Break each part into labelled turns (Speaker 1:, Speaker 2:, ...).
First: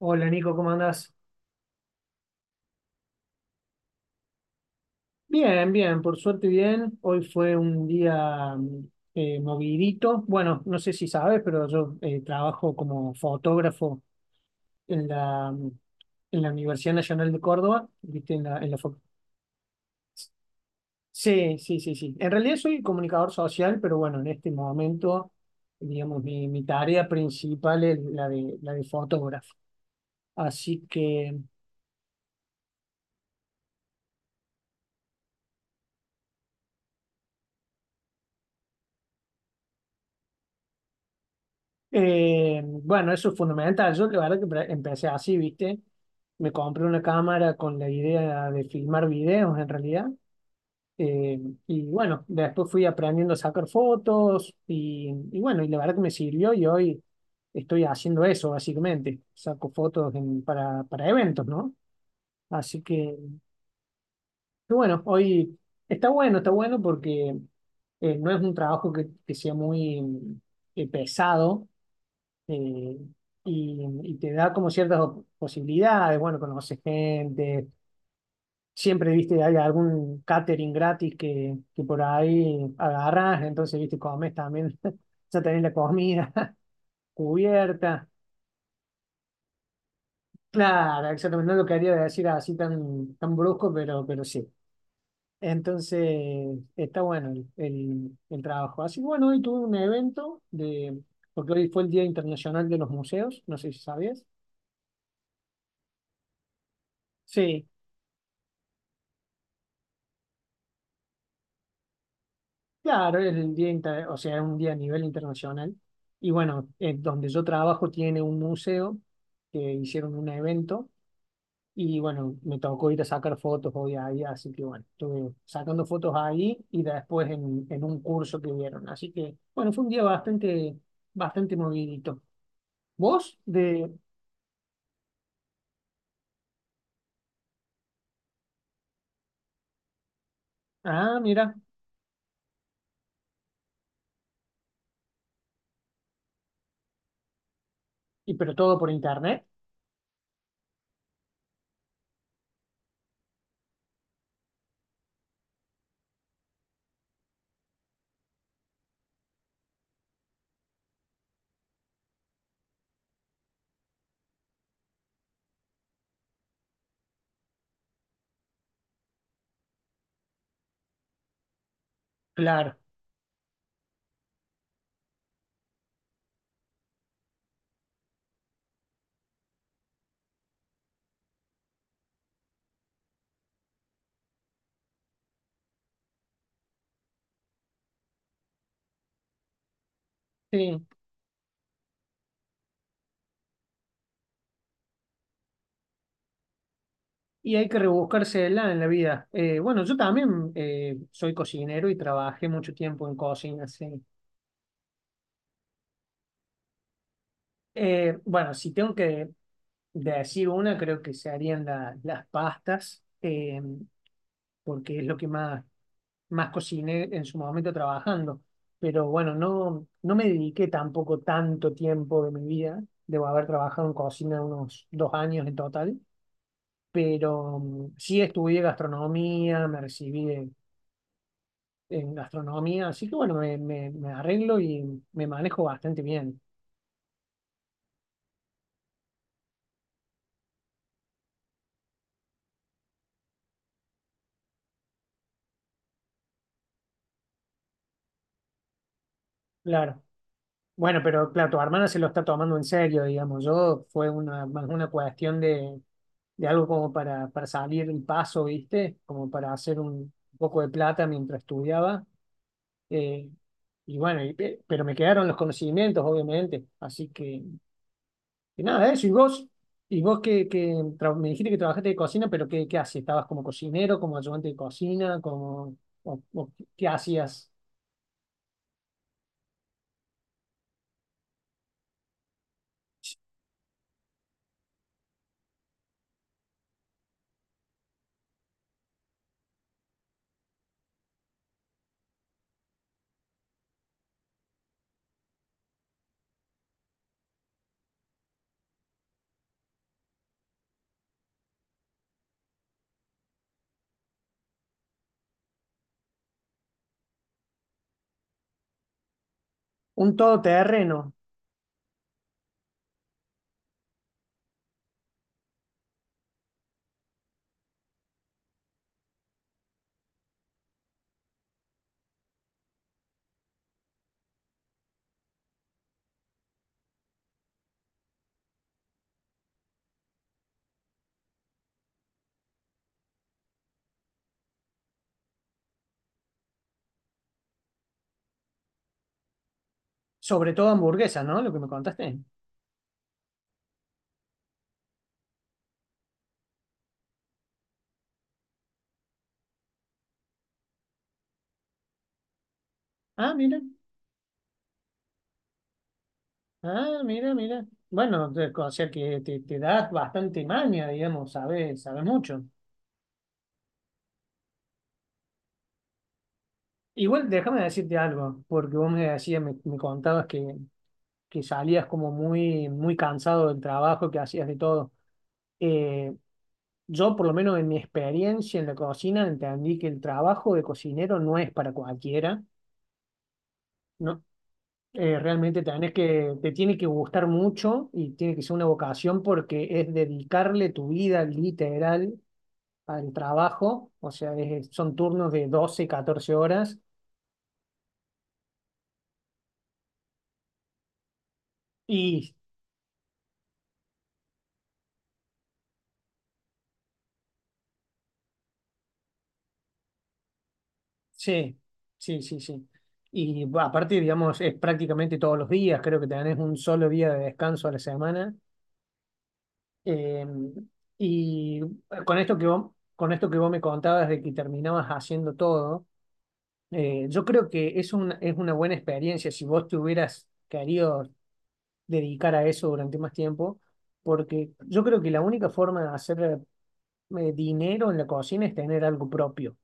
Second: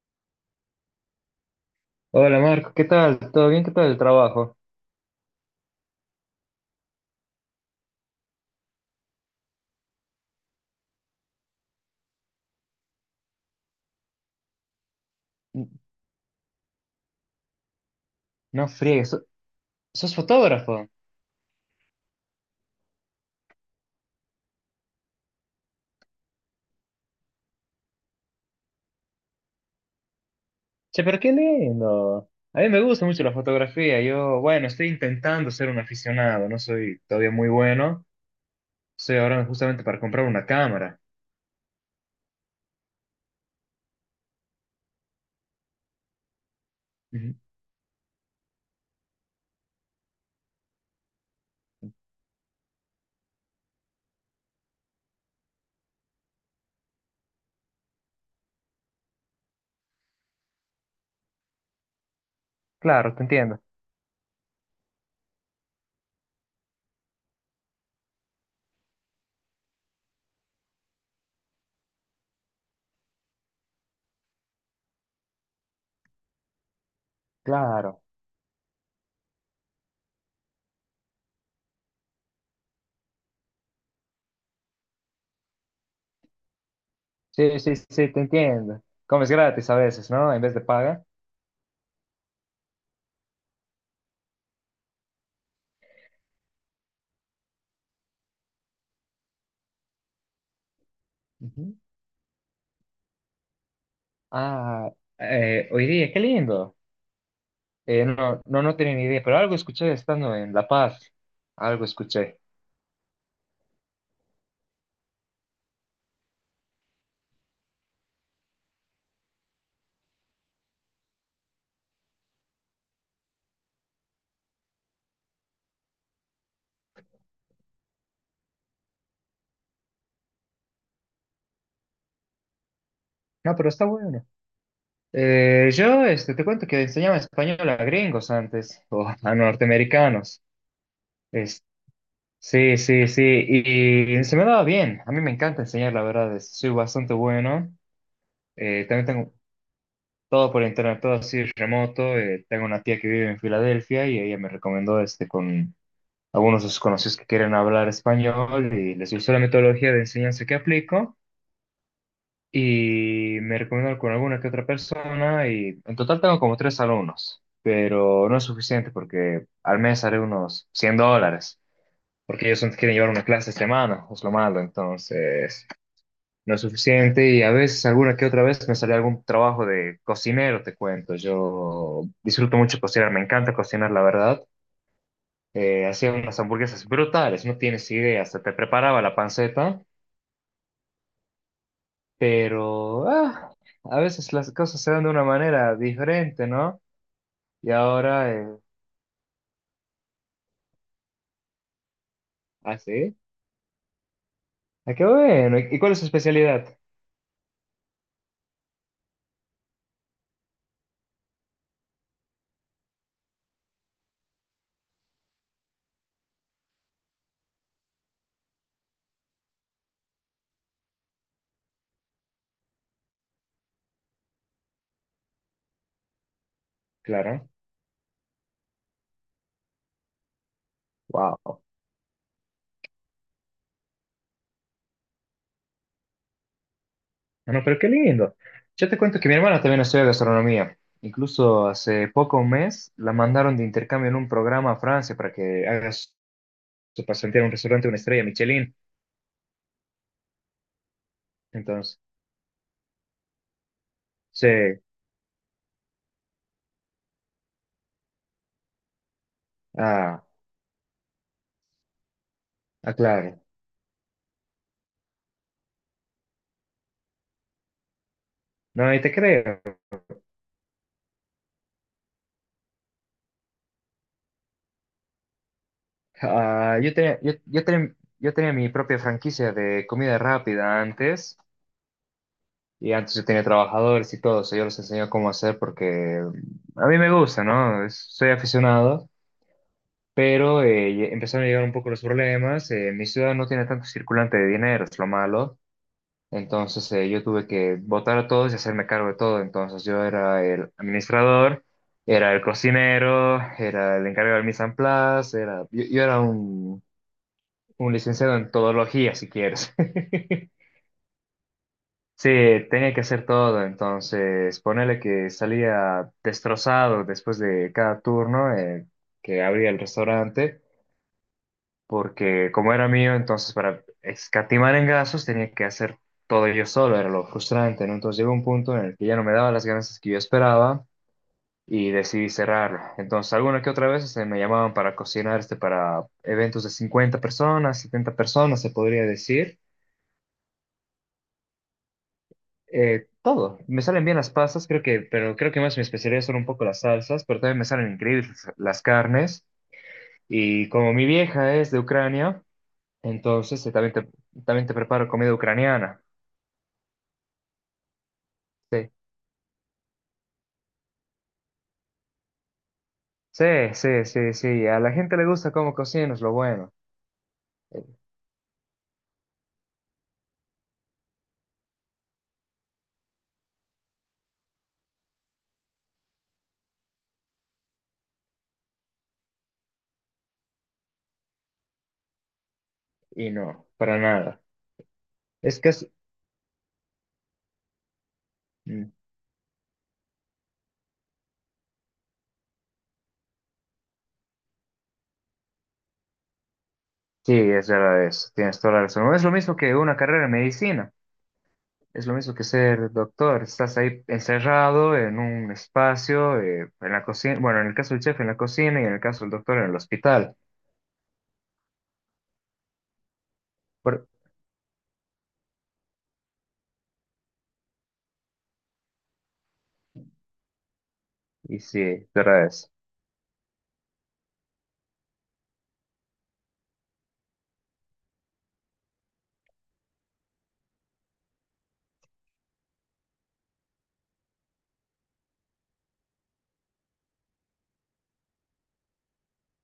Speaker 1: Hola Nico, ¿cómo andás?
Speaker 2: Hola Marco, ¿qué tal? ¿Todo bien? ¿Qué tal el trabajo?
Speaker 1: Bien, bien, por suerte bien. Hoy fue un día movidito. Bueno, no sé si sabes, pero yo trabajo como fotógrafo en la,
Speaker 2: N-
Speaker 1: en la Universidad Nacional de Córdoba, ¿viste? En la,
Speaker 2: No
Speaker 1: en la
Speaker 2: friegues, ¿sos fotógrafo?
Speaker 1: Sí, sí, sí, sí. En realidad soy comunicador social, pero bueno, en este momento, digamos, mi tarea principal es la de fotógrafo. Así
Speaker 2: Che, pero qué
Speaker 1: que
Speaker 2: lindo. A mí me gusta mucho la fotografía. Yo, bueno, estoy intentando ser un aficionado, no soy todavía muy bueno. Estoy ahora justamente para comprar una cámara.
Speaker 1: Bueno, eso es fundamental. Yo la verdad que empecé así, ¿viste? Me compré una
Speaker 2: Ujú.
Speaker 1: cámara con la idea de filmar videos en realidad. Eh, y bueno, después fui aprendiendo a sacar fotos y bueno, y la verdad que me sirvió y hoy estoy haciendo eso básicamente. Saco fotos para eventos, ¿no? Así
Speaker 2: Claro,
Speaker 1: que,
Speaker 2: te entiendo.
Speaker 1: que bueno, hoy está bueno porque no es un trabajo que sea muy pesado. Eh, y, y te da como ciertas posibilidades, bueno, conoces gente,
Speaker 2: Claro.
Speaker 1: siempre, viste, hay algún catering gratis que por ahí agarras, entonces, viste, comes también, ya tenés la comida
Speaker 2: Sí, sí,
Speaker 1: cubierta.
Speaker 2: sí, te entiendo. Comes gratis a veces, ¿no? En vez de paga.
Speaker 1: Claro, exactamente, no lo quería decir así tan brusco, pero sí. Entonces, está bueno el trabajo. Así que bueno, hoy tuve un evento de, porque hoy
Speaker 2: Ujú.
Speaker 1: fue el Día Internacional de los Museos, no sé si sabías.
Speaker 2: Ah, hoy día, qué lindo.
Speaker 1: Sí,
Speaker 2: No, no, no tenía ni idea, pero algo escuché estando en La Paz. Algo escuché.
Speaker 1: claro, es el día, o sea, es un día a nivel internacional. Y bueno, donde yo trabajo tiene un museo que hicieron un evento y bueno, me tocó ir a sacar fotos hoy ahí, así que bueno, estuve sacando fotos ahí y después en un curso que dieron. Así que bueno, fue un día bastante, bastante movidito. ¿Vos?
Speaker 2: No, pero está
Speaker 1: De...
Speaker 2: bueno. Yo este, te cuento que enseñaba español a gringos antes, o a norteamericanos.
Speaker 1: Ah, mira,
Speaker 2: Es- sí, sí, sí, y se me daba bien. A mí me encanta enseñar, la verdad, soy bastante bueno.
Speaker 1: y pero todo por
Speaker 2: También tengo
Speaker 1: internet.
Speaker 2: todo por internet, todo así remoto. Tengo una tía que vive en Filadelfia y ella me recomendó este, con algunos de sus conocidos que quieren hablar español y les gustó la metodología de enseñanza que aplico. Y me recomiendo con alguna que otra persona y en total tengo como tres alumnos, pero no es suficiente porque al mes haré unos $100, porque ellos
Speaker 1: Claro,
Speaker 2: quieren llevar una clase a semana, es lo malo, entonces no es suficiente y a veces alguna que otra vez me sale algún trabajo de cocinero, te cuento, yo disfruto mucho cocinar, me encanta cocinar, la verdad. Hacía unas hamburguesas brutales, no tienes idea, hasta te preparaba la panceta.
Speaker 1: sí.
Speaker 2: Pero ah, a veces las cosas se dan de una manera diferente, ¿no?
Speaker 1: Y hay
Speaker 2: Y
Speaker 1: que
Speaker 2: ahora,
Speaker 1: rebuscársela en la vida. Bueno, yo también soy cocinero y trabajé mucho
Speaker 2: ¿ah,
Speaker 1: tiempo en
Speaker 2: sí?
Speaker 1: cocina, sí.
Speaker 2: Ah, qué bueno. ¿Y cuál es su especialidad?
Speaker 1: Bueno, si tengo que decir una, creo que se harían las pastas, porque es lo que más, más cociné en su momento trabajando. Pero bueno, no, no me dediqué tampoco tanto tiempo de mi vida. Debo haber trabajado en cocina unos dos años en total.
Speaker 2: Claro.
Speaker 1: Pero sí estudié gastronomía, me recibí de
Speaker 2: Wow.
Speaker 1: en gastronomía, así que bueno, me arreglo y me manejo bastante bien,
Speaker 2: Ah, no, pero qué lindo. Yo te cuento que mi hermana también estudia gastronomía. Incluso hace poco un mes la mandaron de intercambio en un programa a Francia para que haga su su pasantía en un restaurante de una estrella Michelin.
Speaker 1: claro. Bueno, pero claro, tu hermana
Speaker 2: Entonces,
Speaker 1: se lo está tomando en serio, digamos, yo fue una,
Speaker 2: sí.
Speaker 1: más una cuestión de algo como para salir el paso, ¿viste? Como para hacer un
Speaker 2: Ah,
Speaker 1: poco de plata mientras estudiaba.
Speaker 2: ah,
Speaker 1: eh,
Speaker 2: claro.
Speaker 1: y bueno, y pero me quedaron los conocimientos, obviamente, así que y nada,
Speaker 2: No, y
Speaker 1: eso. ¿Y
Speaker 2: te
Speaker 1: vos?
Speaker 2: creo.
Speaker 1: ¿Y vos me dijiste que trabajaste de cocina, pero qué, qué hacías? ¿Estabas como cocinero, como ayudante de cocina, como, o
Speaker 2: Ah,
Speaker 1: qué hacías?
Speaker 2: yo tenía mi propia franquicia de comida rápida antes, y antes yo tenía trabajadores y todo, eso yo les enseño cómo hacer porque a mí me gusta, ¿no? Soy aficionado, pero empezaron a llegar un poco los problemas. Mi ciudad no tiene tanto circulante de dinero, es lo malo. Entonces yo tuve que votar a todos y hacerme cargo de todo. Entonces yo era el administrador, era el cocinero, era el encargado del mise en place, era, yo era un licenciado en todología, si quieres.
Speaker 1: Un todoterreno,
Speaker 2: Sí, tenía que hacer todo, entonces ponele que salía destrozado después de cada turno que abría el restaurante, porque como era mío, entonces para escatimar en gastos tenía que hacer todo yo solo, era lo frustrante, ¿no? Entonces llegó un punto en el que ya no me daba las ganancias que yo esperaba y decidí cerrarlo. Entonces alguna que otra vez se me llamaban para cocinar este para eventos de 50 personas, 70 personas, se podría decir.
Speaker 1: sobre todo hamburguesas, ¿no? Lo que me contaste.
Speaker 2: Todo. Me salen bien las pastas, creo que, pero creo que más mi especialidad son un poco las salsas, pero también me salen increíbles las carnes. Y como mi vieja es de Ucrania,
Speaker 1: Ah, mira,
Speaker 2: entonces también te preparo comida ucraniana.
Speaker 1: ah, mira, mira. Bueno, o sea
Speaker 2: Sí,
Speaker 1: que te das bastante maña, digamos, sabes, sabes mucho.
Speaker 2: sí, sí, sí, sí. A la gente le gusta cómo cocinas, lo bueno.
Speaker 1: Igual déjame
Speaker 2: Eh,
Speaker 1: decirte algo, porque vos me decías, me contabas que salías como muy, muy cansado del trabajo, que hacías de todo. Eh, Yo, por lo menos en mi experiencia en la cocina, entendí que el trabajo de cocinero no es para cualquiera,
Speaker 2: y no, para
Speaker 1: ¿no?
Speaker 2: nada. Es
Speaker 1: Realmente
Speaker 2: que es...
Speaker 1: tenés que, te tiene que gustar mucho y tiene que ser una
Speaker 2: Mm.
Speaker 1: vocación porque es dedicarle tu vida literal al trabajo, o sea, es- son turnos de 12 14 horas
Speaker 2: Sí, es verdad eso. Tienes toda la razón. No es lo mismo que una carrera en medicina. Es lo
Speaker 1: y
Speaker 2: mismo que ser doctor, estás ahí encerrado en un espacio, en la cocina, bueno, en el caso del chef en la cocina y en el caso del doctor en el hospital.
Speaker 1: sí, sí, sí, sí. Y bah, aparte,
Speaker 2: Por-
Speaker 1: digamos, es prácticamente todos los días, creo que tenés un solo día de descanso a la semana. Eh,
Speaker 2: y sí, la
Speaker 1: con esto que
Speaker 2: verdad es.
Speaker 1: vos, con esto que vos me contabas de que terminabas haciendo todo, yo creo que es una buena experiencia si vos te hubieras querido dedicar a eso durante más tiempo, porque yo creo que la única forma de hacer dinero en la cocina es tener algo propio.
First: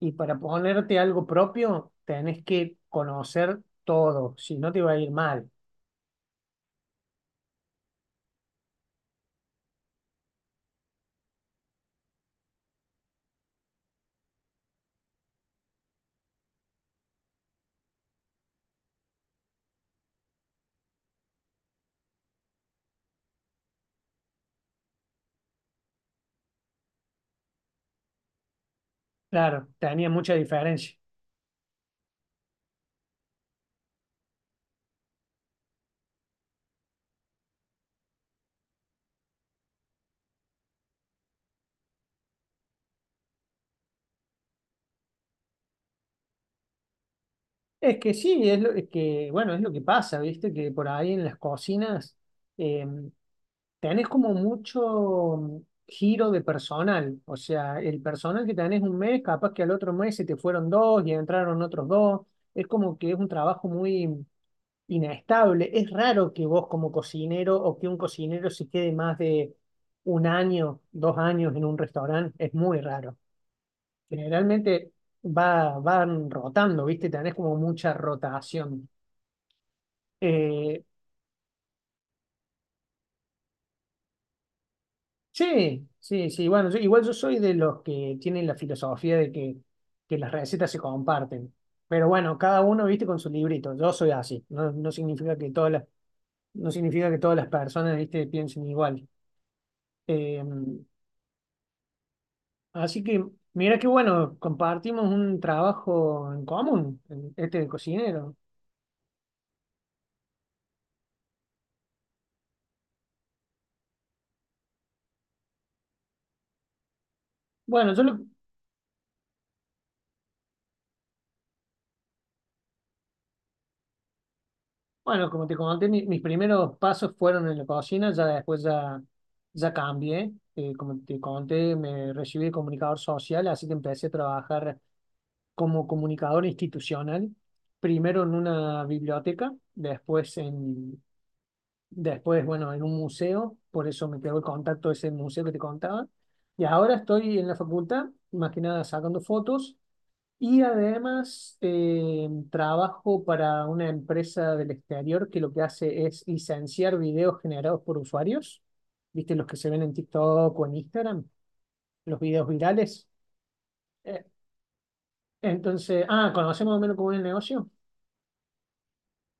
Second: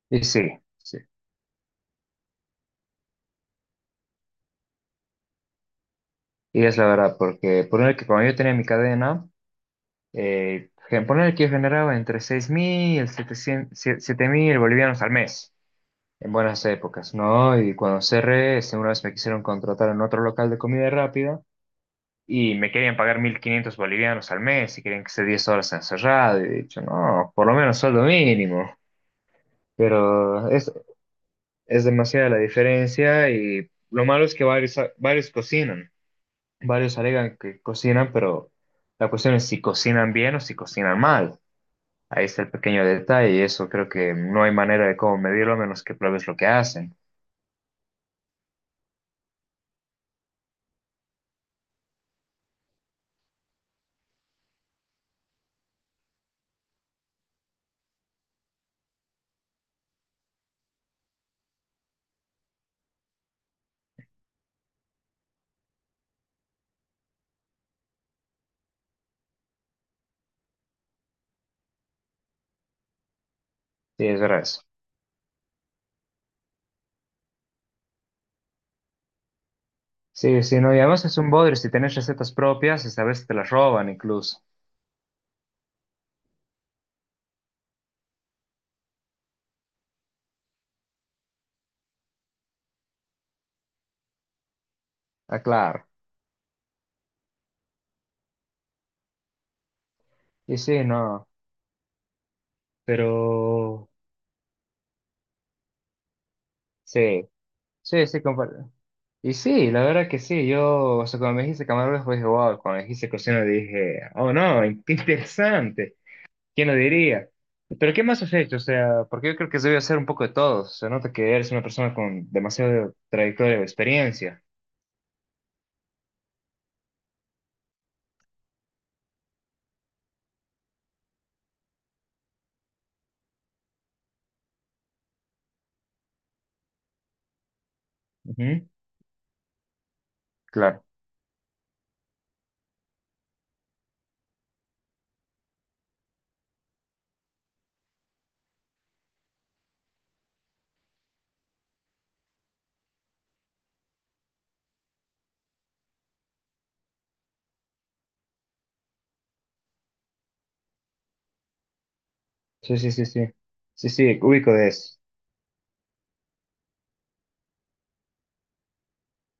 Speaker 1: Y
Speaker 2: Y
Speaker 1: para
Speaker 2: sí, sí.
Speaker 1: ponerte algo propio, tenés que conocer todo, si no te va a ir mal.
Speaker 2: Y es la verdad, porque poner que cuando yo tenía mi cadena, poner que yo generaba entre 6.000 y 7.000 bolivianos al mes, en buenas épocas, ¿no? Y cuando cerré, este, una vez me quisieron contratar en otro local de comida rápida. Y me querían pagar 1.500 bolivianos al mes y querían que esté 10 horas encerrado. Y he dicho, no, por lo menos sueldo mínimo.
Speaker 1: Claro, tenía mucha
Speaker 2: Pero
Speaker 1: diferencia.
Speaker 2: es demasiada la diferencia y lo malo es que varios cocinan. Varios alegan que cocinan, pero la cuestión es si cocinan bien o si cocinan mal. Ahí está el pequeño detalle y eso creo que no hay manera de cómo medirlo a menos que pruebes lo que hacen.
Speaker 1: Es que sí, es lo es que, bueno, es lo que pasa, ¿viste? Que por ahí en las cocinas eh, tenés como mucho giro de personal. O sea, el personal que tenés un mes, capaz que al otro mes se te fueron dos y entraron otros dos. Es como que es un trabajo muy inestable. Es raro que vos como cocinero o que un cocinero se quede más de un año, dos años en un restaurante. Es muy raro.
Speaker 2: Sí, es verdad eso.
Speaker 1: Generalmente va, van rotando, ¿viste? Tenés como mucha rotación.
Speaker 2: Sí, sí, no, y
Speaker 1: Eh,
Speaker 2: además es un bodrio. Si tenés recetas propias, esta vez te las roban incluso.
Speaker 1: sí, sí, sí. Bueno, igual yo soy de los que tienen la filosofía de que las recetas se comparten. Pero bueno, cada uno, viste, con su librito. Yo soy así. No, no significa
Speaker 2: Ah,
Speaker 1: que todas las,
Speaker 2: claro.
Speaker 1: no significa que todas las personas, viste, piensen igual. Eh,
Speaker 2: Y sí, no.
Speaker 1: así
Speaker 2: Pero
Speaker 1: que, mira qué bueno, compartimos un trabajo en común,
Speaker 2: sí,
Speaker 1: en este de
Speaker 2: sí, sí,
Speaker 1: cocinero.
Speaker 2: comparto. Y sí, la verdad que sí, yo, o sea, cuando me dijiste camarógrafo, dije, wow, cuando me dijiste cocina, dije, oh no, qué interesante, ¿quién lo diría? Pero
Speaker 1: Bueno,
Speaker 2: ¿qué más has hecho? O sea, porque yo creo que se debe hacer un poco de todo, se nota que eres una persona con demasiado trayectoria o experiencia.
Speaker 1: bueno, como te comenté, mis primeros pasos fueron en la cocina, ya después ya, ya cambié. Como te conté, me recibí de comunicador social, así que empecé a trabajar como comunicador institucional, primero en
Speaker 2: Ujú,
Speaker 1: una biblioteca, después
Speaker 2: claro,
Speaker 1: en, después, bueno, en un museo, por eso me quedó el contacto de ese museo que te contaba. Y ahora estoy en la facultad, más que nada sacando fotos y además trabajo para una empresa del exterior que lo que hace es licenciar videos generados por usuarios, ¿viste? Los que se ven en TikTok o en Instagram, los videos
Speaker 2: sí, sí, sí,
Speaker 1: virales.
Speaker 2: sí, sí, sí,
Speaker 1: Eh,
Speaker 2: ubico de eso.
Speaker 1: entonces, ah, ¿conocemos más o menos cómo es el negocio?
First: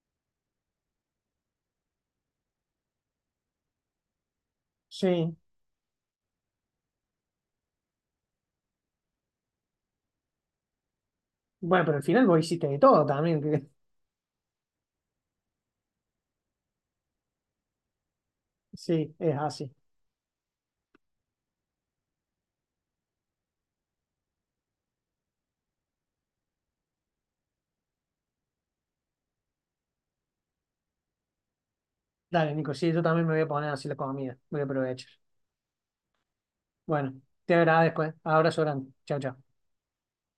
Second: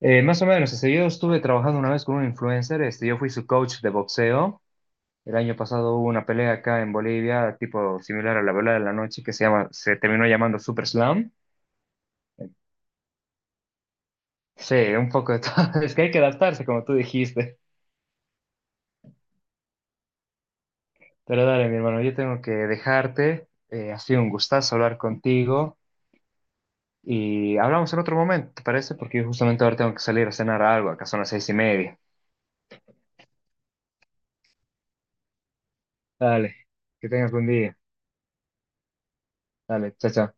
Speaker 2: Más o menos, o sea, yo estuve trabajando una vez con un influencer, este, yo fui su coach de boxeo.
Speaker 1: Sí.
Speaker 2: El año pasado hubo una pelea acá en Bolivia, tipo similar a la pelea de la noche, que se llama, se terminó llamando Super Slam.
Speaker 1: Bueno, pero al final vos hiciste de todo también. Que-
Speaker 2: Sí, un poco de todo. Es que hay que adaptarse, como tú dijiste.
Speaker 1: sí, es así.
Speaker 2: Pero dale, mi hermano, yo tengo que dejarte. Ha sido un gustazo hablar contigo. Y hablamos en otro momento, ¿te parece? Porque yo justamente ahora tengo que salir a cenar algo. Acá son las 6:30.
Speaker 1: Dale, Nico, sí, yo también me voy a poner así la comida. Voy a aprovechar.
Speaker 2: Dale, que
Speaker 1: Bueno,
Speaker 2: tengas buen
Speaker 1: te
Speaker 2: día.
Speaker 1: agradezco, ¿eh? Abrazo grande. Chao, chao.
Speaker 2: Dale, chao, chao.